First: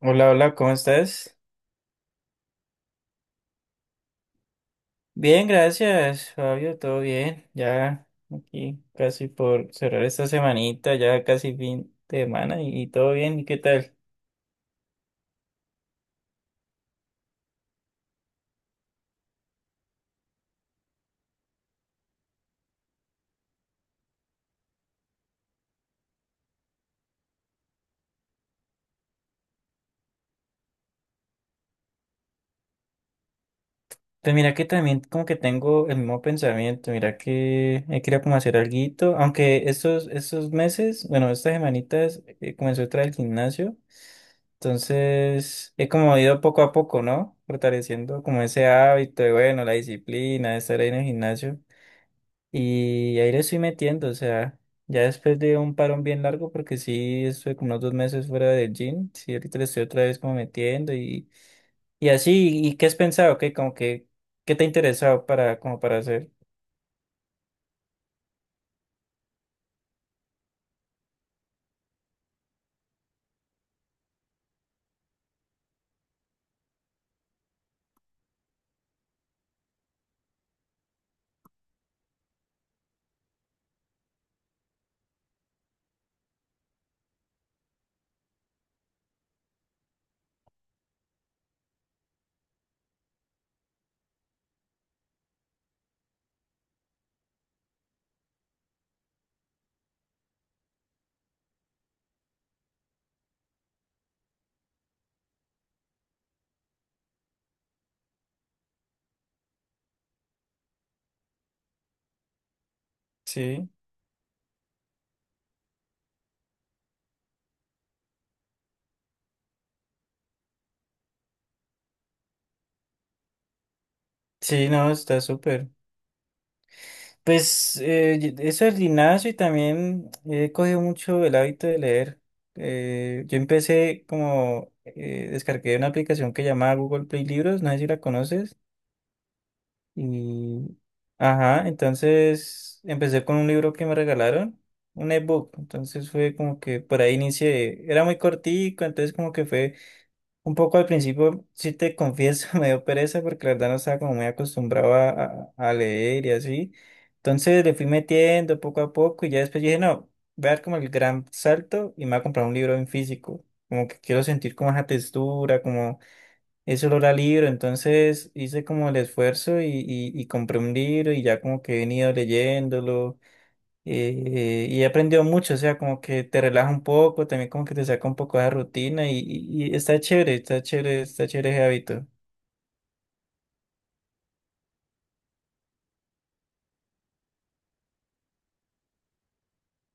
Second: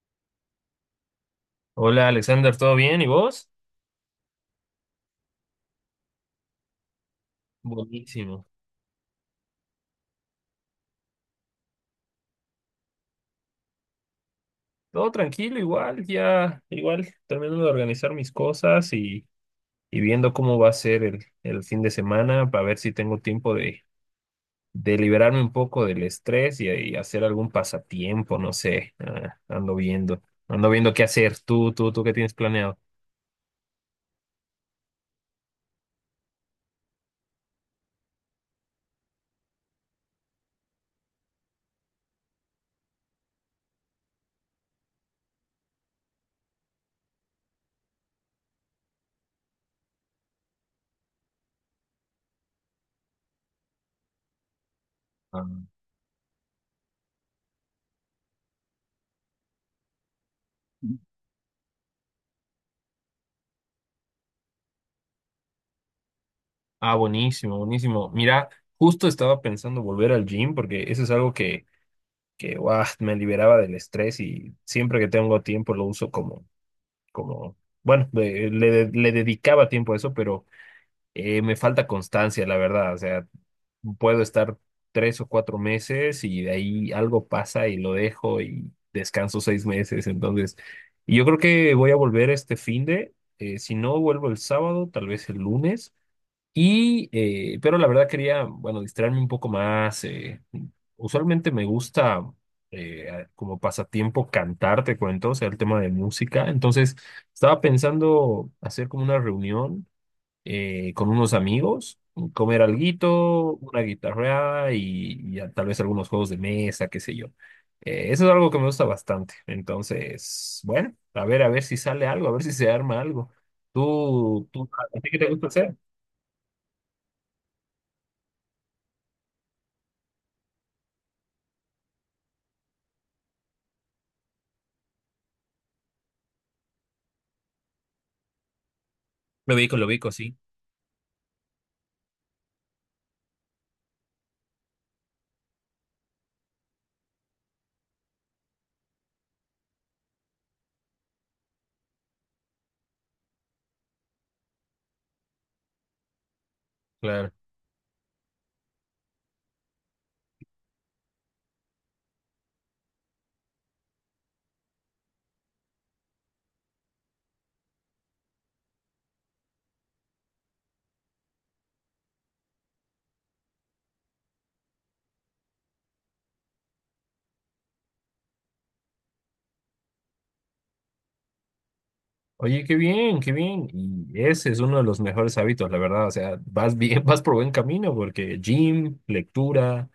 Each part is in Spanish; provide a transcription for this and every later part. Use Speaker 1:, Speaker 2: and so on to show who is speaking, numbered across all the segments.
Speaker 1: Hola, hola, ¿cómo estás?
Speaker 2: Hola Alexander, ¿todo bien? ¿Y vos?
Speaker 1: Bien, gracias, Fabio, todo bien. Ya
Speaker 2: Buenísimo.
Speaker 1: aquí casi por cerrar esta semanita, ya casi fin de semana y todo bien, ¿y qué tal?
Speaker 2: Todo tranquilo, igual, ya, igual, terminando de organizar mis cosas y viendo cómo va a ser el fin de semana para ver si tengo tiempo de liberarme un poco del estrés y hacer algún pasatiempo, no sé. Ah, ando viendo qué hacer. ¿Qué tienes planeado?
Speaker 1: Pues mira que también como que tengo el mismo pensamiento, mira que he querido como hacer alguito, aunque estos meses, bueno, estas semanitas comencé otra del gimnasio, entonces he como ido poco a poco, ¿no? Fortaleciendo como ese hábito de, bueno, la disciplina de estar ahí en el gimnasio. Y ahí le estoy metiendo, o sea, ya después
Speaker 2: Ah.
Speaker 1: de un parón bien largo, porque sí estuve como unos dos meses fuera del gym, sí, ahorita le estoy otra vez como metiendo y así, ¿y qué has pensado? ¿Qué, como que, qué te ha interesado para, como para hacer?
Speaker 2: Ah, buenísimo, buenísimo. Mira, justo estaba pensando volver al gym porque eso es algo que guau, me liberaba del estrés y siempre que tengo tiempo lo uso como, bueno, le dedicaba tiempo a eso, pero me falta constancia, la verdad. O sea, puedo estar 3 o 4 meses y de ahí algo pasa y lo dejo y descanso 6 meses. Entonces, y yo creo que voy a volver si no vuelvo el sábado, tal vez el lunes. Y, pero la verdad quería, bueno, distraerme un poco más. Usualmente me gusta como pasatiempo cantar, te cuento, o sea, el tema de música. Entonces, estaba pensando hacer como una reunión con unos amigos, comer alguito,
Speaker 1: Sí,
Speaker 2: una guitarra y tal vez algunos juegos de mesa, qué sé yo. Eso es algo que me gusta bastante. Entonces, bueno, a ver si sale algo, a ver si se arma algo. ¿Tú, tú,
Speaker 1: sí, no,
Speaker 2: a ti qué
Speaker 1: está
Speaker 2: te gusta
Speaker 1: súper.
Speaker 2: hacer?
Speaker 1: Pues y- eso del gimnasio y también he cogido mucho el hábito de leer. Yo empecé como, descargué una aplicación que llamaba Google Play Libros, no sé si la conoces.
Speaker 2: Lo ubico, sí,
Speaker 1: Y, ajá, entonces empecé con un libro que me regalaron, un ebook. Entonces fue como que por ahí inicié. Era muy cortico, entonces como que fue un poco al principio, si te confieso, me dio pereza porque la verdad no estaba como muy acostumbrado a leer y así.
Speaker 2: claro.
Speaker 1: Entonces le fui metiendo poco a poco y ya después dije, no, voy a dar como el gran salto y me voy a comprar un libro en físico. Como que quiero sentir como esa textura, eso lo era libro, entonces hice como el esfuerzo y compré un libro y ya como que he venido leyéndolo y he aprendido mucho, o sea, como que te relaja un poco, también como que te saca un poco de la rutina y está chévere, está chévere, está chévere ese hábito.
Speaker 2: Oye, qué bien, qué bien. Y ese es uno de los mejores hábitos, la verdad. O sea, vas bien, vas por buen camino porque gym, lectura,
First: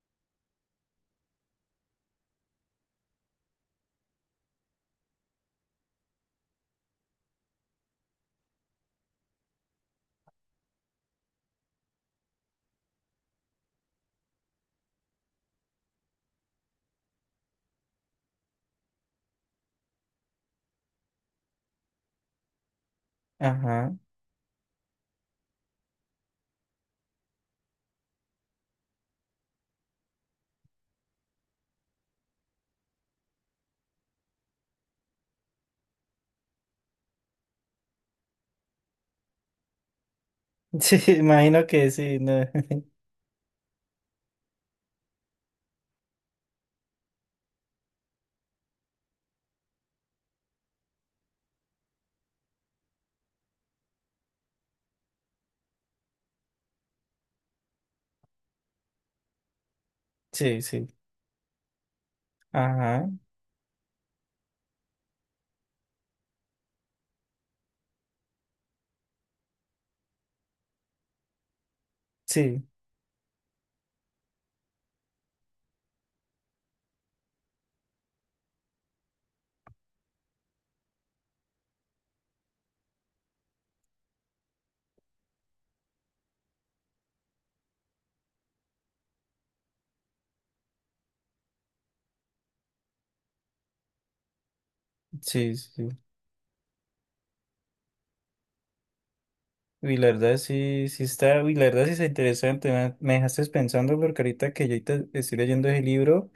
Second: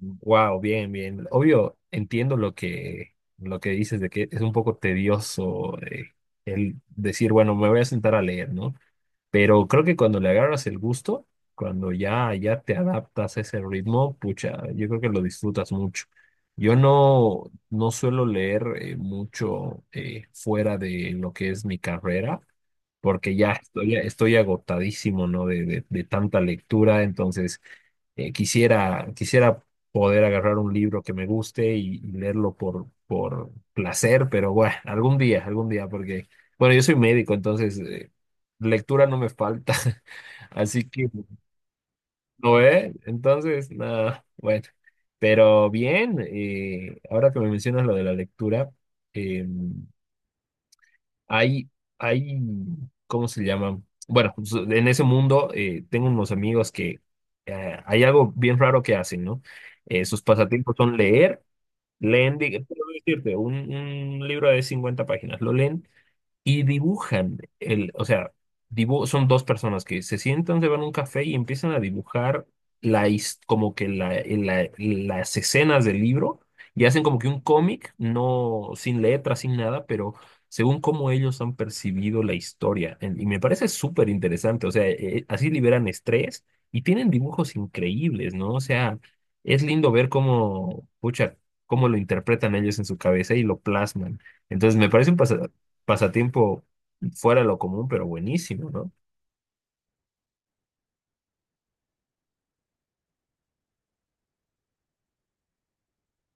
Speaker 2: wow, bien, bien. Obvio, entiendo lo que dices de que es un poco tedioso el decir, bueno, me voy a sentar a leer, ¿no? Pero creo que cuando le agarras el gusto, cuando ya te adaptas a ese ritmo, pucha, yo creo que lo disfrutas mucho. Yo no suelo leer mucho fuera de lo que es mi carrera, porque ya estoy,
Speaker 1: Ajá.
Speaker 2: estoy agotadísimo, ¿no? De tanta lectura, entonces quisiera, quisiera poder agarrar un libro que me guste y leerlo por placer, pero bueno, algún día, porque, bueno, yo soy médico, entonces lectura no me falta. Así
Speaker 1: Sí,
Speaker 2: que,
Speaker 1: imagino que sí, no.
Speaker 2: ¿no eh? Entonces, nada, bueno. Pero bien, ahora que me mencionas lo de la lectura, eh, hay, hay, ¿cómo se llama? Bueno, pues, en ese mundo tengo unos amigos que hay algo bien raro que hacen, ¿no? Sus
Speaker 1: Sí,
Speaker 2: pasatiempos
Speaker 1: sí.
Speaker 2: son leer, leen, digo, te
Speaker 1: Ajá.
Speaker 2: decirte, un libro de 50 páginas, lo leen y dibujan o sea, son dos personas que se sientan, se van a un café y empiezan a dibujar
Speaker 1: Sí,
Speaker 2: como que las escenas del libro y hacen como que un cómic, no sin letras, sin nada, pero según cómo ellos han percibido la historia. Y me parece súper interesante, o sea, así liberan estrés y tienen dibujos increíbles, ¿no? O sea, es lindo ver cómo, pucha, cómo lo interpretan ellos en su cabeza y lo plasman. Entonces, me parece
Speaker 1: sí, sí.
Speaker 2: pasatiempo fuera de lo común, pero buenísimo, ¿no?
Speaker 1: Y la verdad sí, sí está, y la verdad sí está interesante, me dejaste pensando porque ahorita que yo ahorita estoy leyendo ese libro.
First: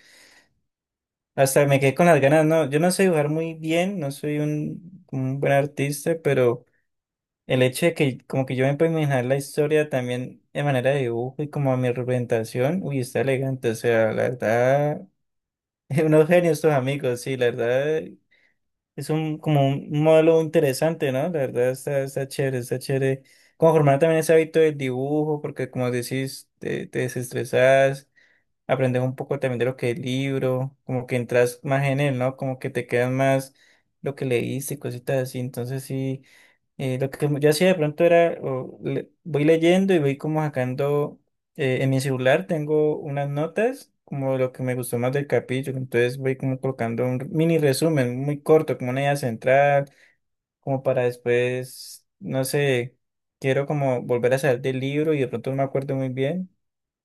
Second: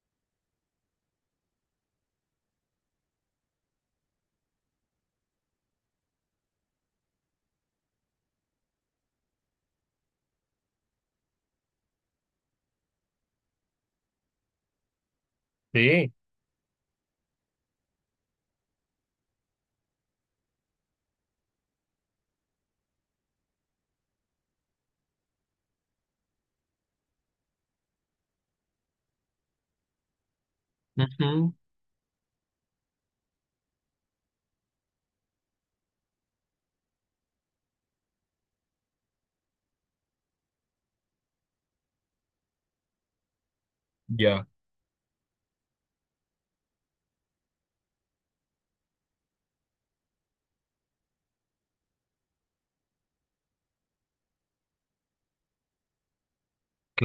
Speaker 1: Hasta me quedé con las ganas, no, yo no sé dibujar muy bien, no soy un buen artista, pero el hecho de que como que yo me puedo imaginar la historia también de manera de dibujo y como a mi representación, uy, está elegante, o sea, la verdad,
Speaker 2: Sí.
Speaker 1: unos genios estos amigos, sí, la verdad, es un como un modelo interesante, ¿no? La verdad está, está chévere, está chévere. Como formar también ese hábito del dibujo, porque como decís, te desestresás aprendes un poco también de lo que es el libro, como que
Speaker 2: Ujú.
Speaker 1: entras más en él, ¿no? Como que te quedan más lo que leíste y cositas así. Entonces sí, lo que yo hacía de pronto era, o le- voy leyendo y voy como sacando, en mi celular tengo unas notas, como
Speaker 2: Ya,
Speaker 1: lo que me gustó más del capítulo, entonces voy como colocando un mini resumen muy corto, como una idea central como para después, no sé, quiero como volver a salir del libro y de pronto no me acuerdo muy bien.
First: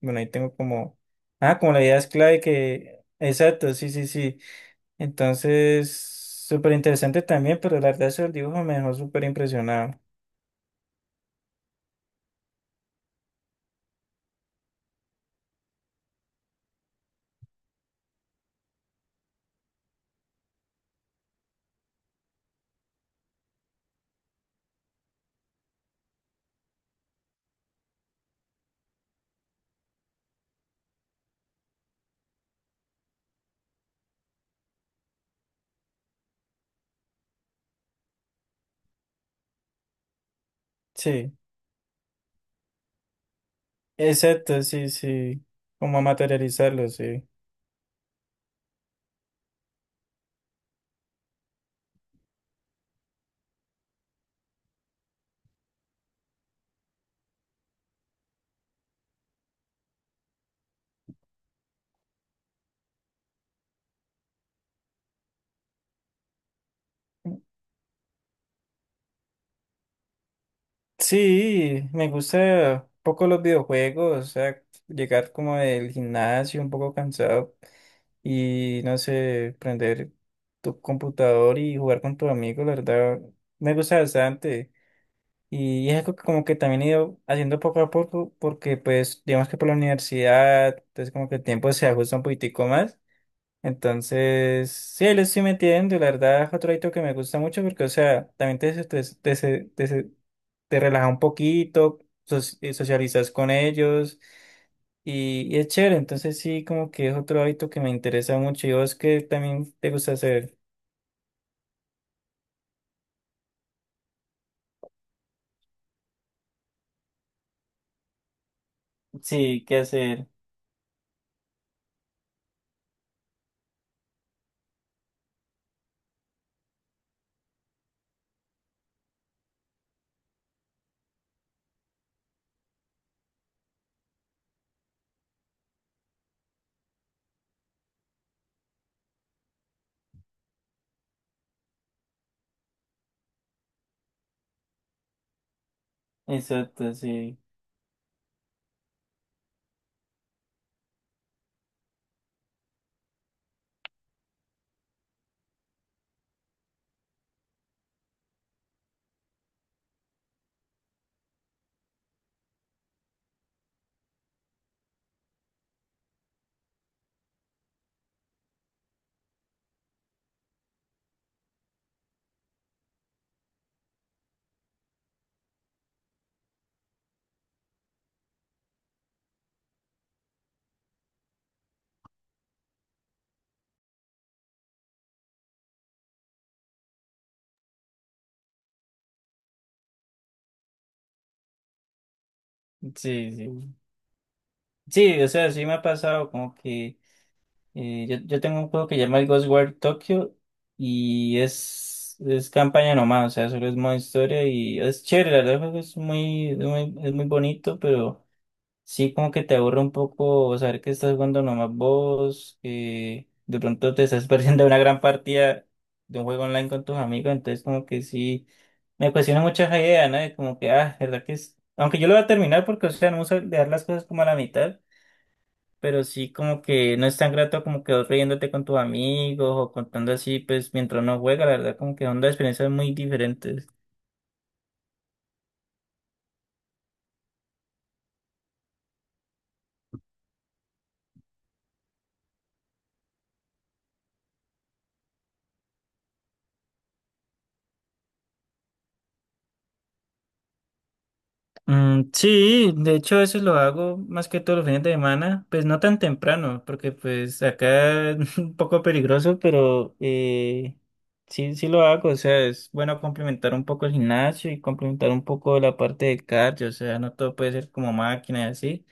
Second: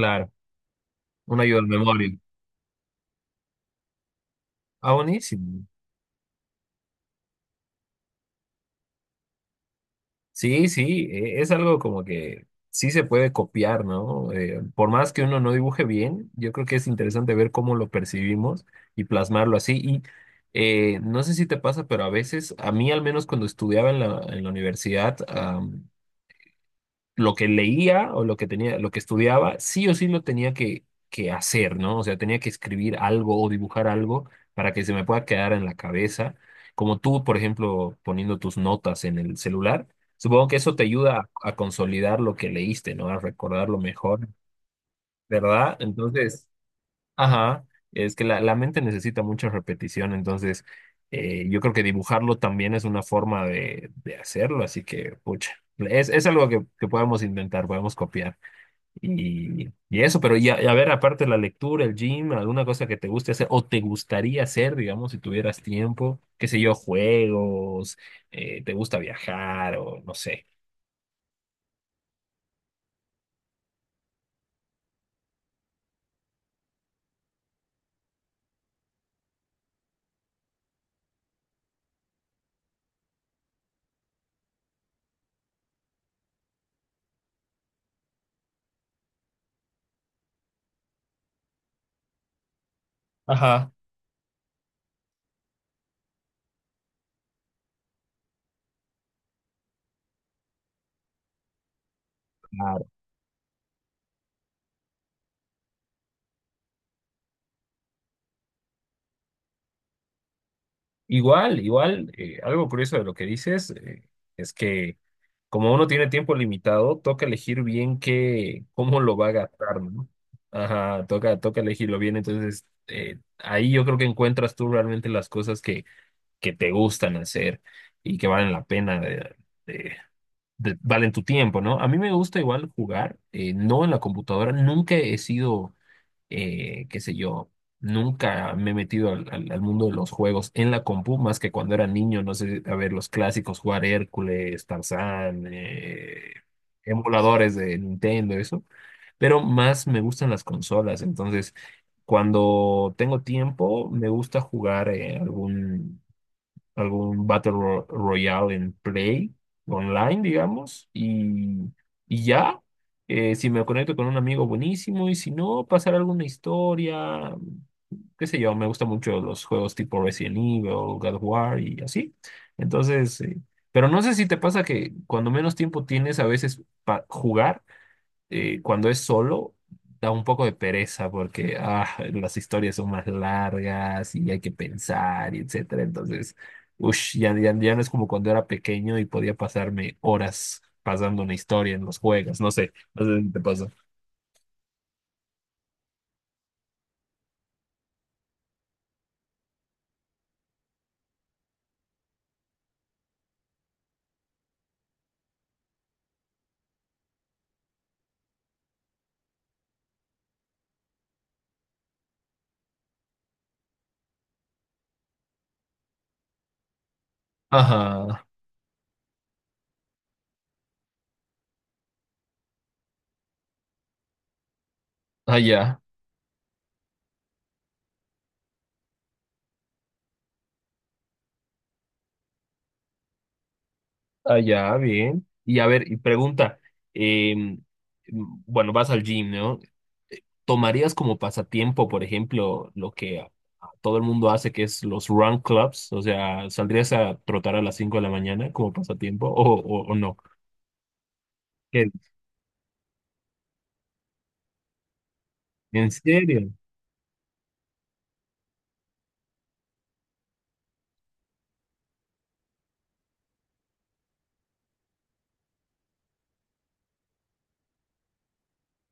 Speaker 1: Bueno, ahí tengo como,
Speaker 2: Una
Speaker 1: ah,
Speaker 2: ayuda al
Speaker 1: como la idea es
Speaker 2: memoria.
Speaker 1: clave que, exacto, sí, sí, sí.
Speaker 2: Ah, buenísimo.
Speaker 1: Entonces, súper interesante también, pero la verdad eso del dibujo me dejó súper impresionado.
Speaker 2: Sí, sí, es algo como que sí se puede copiar, ¿no? Por más que uno no dibuje bien, yo creo que es interesante ver cómo lo percibimos y plasmarlo así. Y no sé si te pasa, pero a veces, a mí al menos cuando estudiaba en la universidad, lo que leía o lo que tenía, lo que estudiaba, sí o sí lo tenía que hacer, ¿no? O sea, tenía que escribir algo o dibujar algo para que se me pueda quedar en la cabeza. Como tú, por ejemplo, poniendo tus notas en el celular, supongo que eso te ayuda
Speaker 1: Sí,
Speaker 2: a consolidar lo que leíste, ¿no? A recordarlo mejor,
Speaker 1: exacto, sí, sí,
Speaker 2: ¿verdad?
Speaker 1: como
Speaker 2: Entonces...
Speaker 1: materializarlo, sí.
Speaker 2: Ajá, es que la mente necesita mucha repetición, entonces yo creo que dibujarlo también es una forma de hacerlo, así que, pucha, es algo que podemos intentar, podemos copiar. Y eso, pero ya, a ver, aparte de la lectura, el gym, alguna cosa que te guste hacer o te gustaría hacer, digamos, si tuvieras tiempo, qué sé yo, juegos, te gusta viajar o no sé.
Speaker 1: Sí, me gusta un poco los videojuegos, o sea, llegar como del gimnasio un poco cansado y no sé, prender tu computador y jugar con tu amigo, la verdad, me gusta bastante. Y es algo que como que también he ido haciendo poco a poco, porque pues digamos que por la universidad, entonces como que el tiempo se ajusta un poquitico más.
Speaker 2: Ajá.
Speaker 1: Entonces, sí, ahí lo estoy metiendo, la verdad es otro hábito que me gusta mucho porque, o sea, también te, te, relaja un poquito, so-
Speaker 2: Claro.
Speaker 1: socializas con ellos. Y es chévere, entonces sí, como que es otro hábito que me interesa mucho. ¿Y vos qué también te gusta hacer?
Speaker 2: Igual, igual, algo curioso de lo que dices es que como uno tiene tiempo limitado, toca elegir bien qué, cómo lo va a
Speaker 1: Sí, qué
Speaker 2: gastar, ¿no?
Speaker 1: hacer.
Speaker 2: Ajá, toca, toca elegirlo bien. Entonces, ahí yo creo que encuentras tú realmente las cosas que te gustan hacer y que valen la pena de- valen tu tiempo, ¿no? A mí me gusta igual jugar, no en la computadora, nunca he sido qué sé yo, nunca me he metido al mundo de los juegos en la compu, más que cuando era niño, no sé, a ver, los clásicos, jugar Hércules, Tarzán,
Speaker 1: Exacto, sí.
Speaker 2: emuladores de Nintendo, eso, pero más me gustan las consolas, entonces cuando tengo tiempo me gusta jugar algún Battle Royale en Play, online, digamos, y ya, si me conecto con un amigo, buenísimo, y si no, pasar alguna historia, qué sé yo, me gustan mucho los juegos tipo Resident Evil, God of War y así. Entonces, pero no sé si te pasa que cuando menos tiempo tienes a veces para jugar, cuando es solo, da un poco de pereza porque ah, las historias son más largas y hay que pensar y etcétera. Entonces, ush, ya no es como cuando era pequeño y podía pasarme horas pasando una historia en los juegos. No sé, no sé si
Speaker 1: Sí,
Speaker 2: te pasa.
Speaker 1: sí. Sí, o sea, sí me ha pasado como que yo, yo tengo un juego que se llama el Ghostwire Tokyo y es campaña nomás, o sea, solo es modo historia y es chévere, la verdad, el juego es muy, es muy, es muy bonito, pero. Sí, como que te aburre un poco saber que estás jugando nomás vos, que de pronto te estás perdiendo una gran partida de un juego online con tus amigos, entonces como que
Speaker 2: Ajá,
Speaker 1: sí, me cuestiona mucho esa idea, ¿no? De como que, ah, verdad que es, aunque yo lo voy a terminar porque, o sea, no uso dejar las cosas como a la mitad,
Speaker 2: allá,
Speaker 1: pero sí como que no es tan grato como que vos riéndote con tus amigos o contando así, pues mientras uno juega, la verdad como que son dos experiencias muy diferentes.
Speaker 2: allá, bien. Y a ver, y pregunta, em, bueno, vas al gym, ¿no? ¿Tomarías como pasatiempo, por ejemplo, lo que a todo el mundo hace, que es los run clubs? O sea, ¿saldrías a trotar a las 5 de la mañana como pasatiempo o no? ¿Qué?
Speaker 1: Mm, sí, de hecho eso lo hago más que todos los fines de semana, pues no
Speaker 2: ¿En
Speaker 1: tan
Speaker 2: serio?
Speaker 1: temprano, porque pues acá es un poco peligroso, pero sí, sí lo hago, o sea, es bueno complementar un poco el gimnasio y complementar un poco la parte del cardio, o sea, no todo puede ser como máquina y así,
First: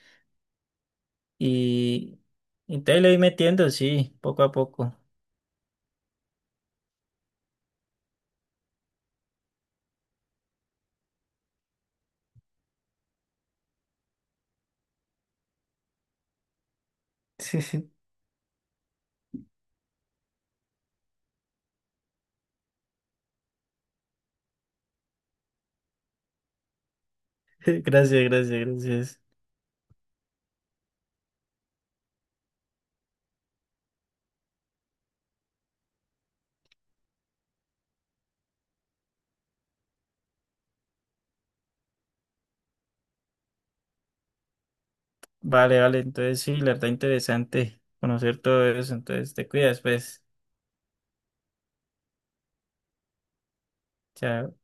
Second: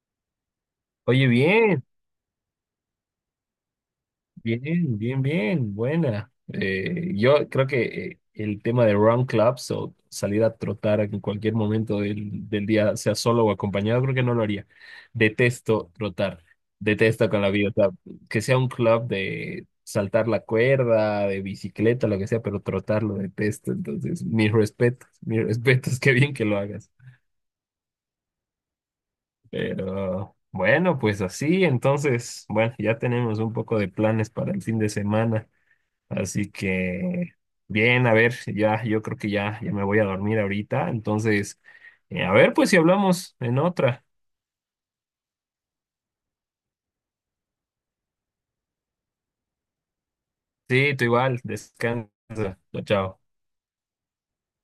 Speaker 2: Oye, bien.
Speaker 1: y, y te le voy metiendo, sí, poco a poco.
Speaker 2: Bien, bien, bien, buena. Yo creo que el tema de run clubs o salir a trotar en cualquier momento del día, sea solo o acompañado, creo que no lo haría. Detesto trotar, detesto con la
Speaker 1: Sí,
Speaker 2: vida. O sea,
Speaker 1: sí.
Speaker 2: que sea un club de saltar la cuerda, de bicicleta, lo que sea, pero trotar lo detesto. Entonces, mis respetos, qué bien que lo hagas.
Speaker 1: Gracias, gracias, gracias.
Speaker 2: Pero bueno, pues así, entonces, bueno, ya tenemos un poco de planes para el fin de semana. Así que, bien, a ver, ya, yo creo que ya me voy a dormir ahorita. Entonces, a ver, pues si hablamos en otra.
Speaker 1: Vale, vale, entonces sí, la verdad interesante conocer todo eso, entonces te cuidas, pues.
Speaker 2: Sí, tú igual, descansa. Chao, chao.
Speaker 1: Chao.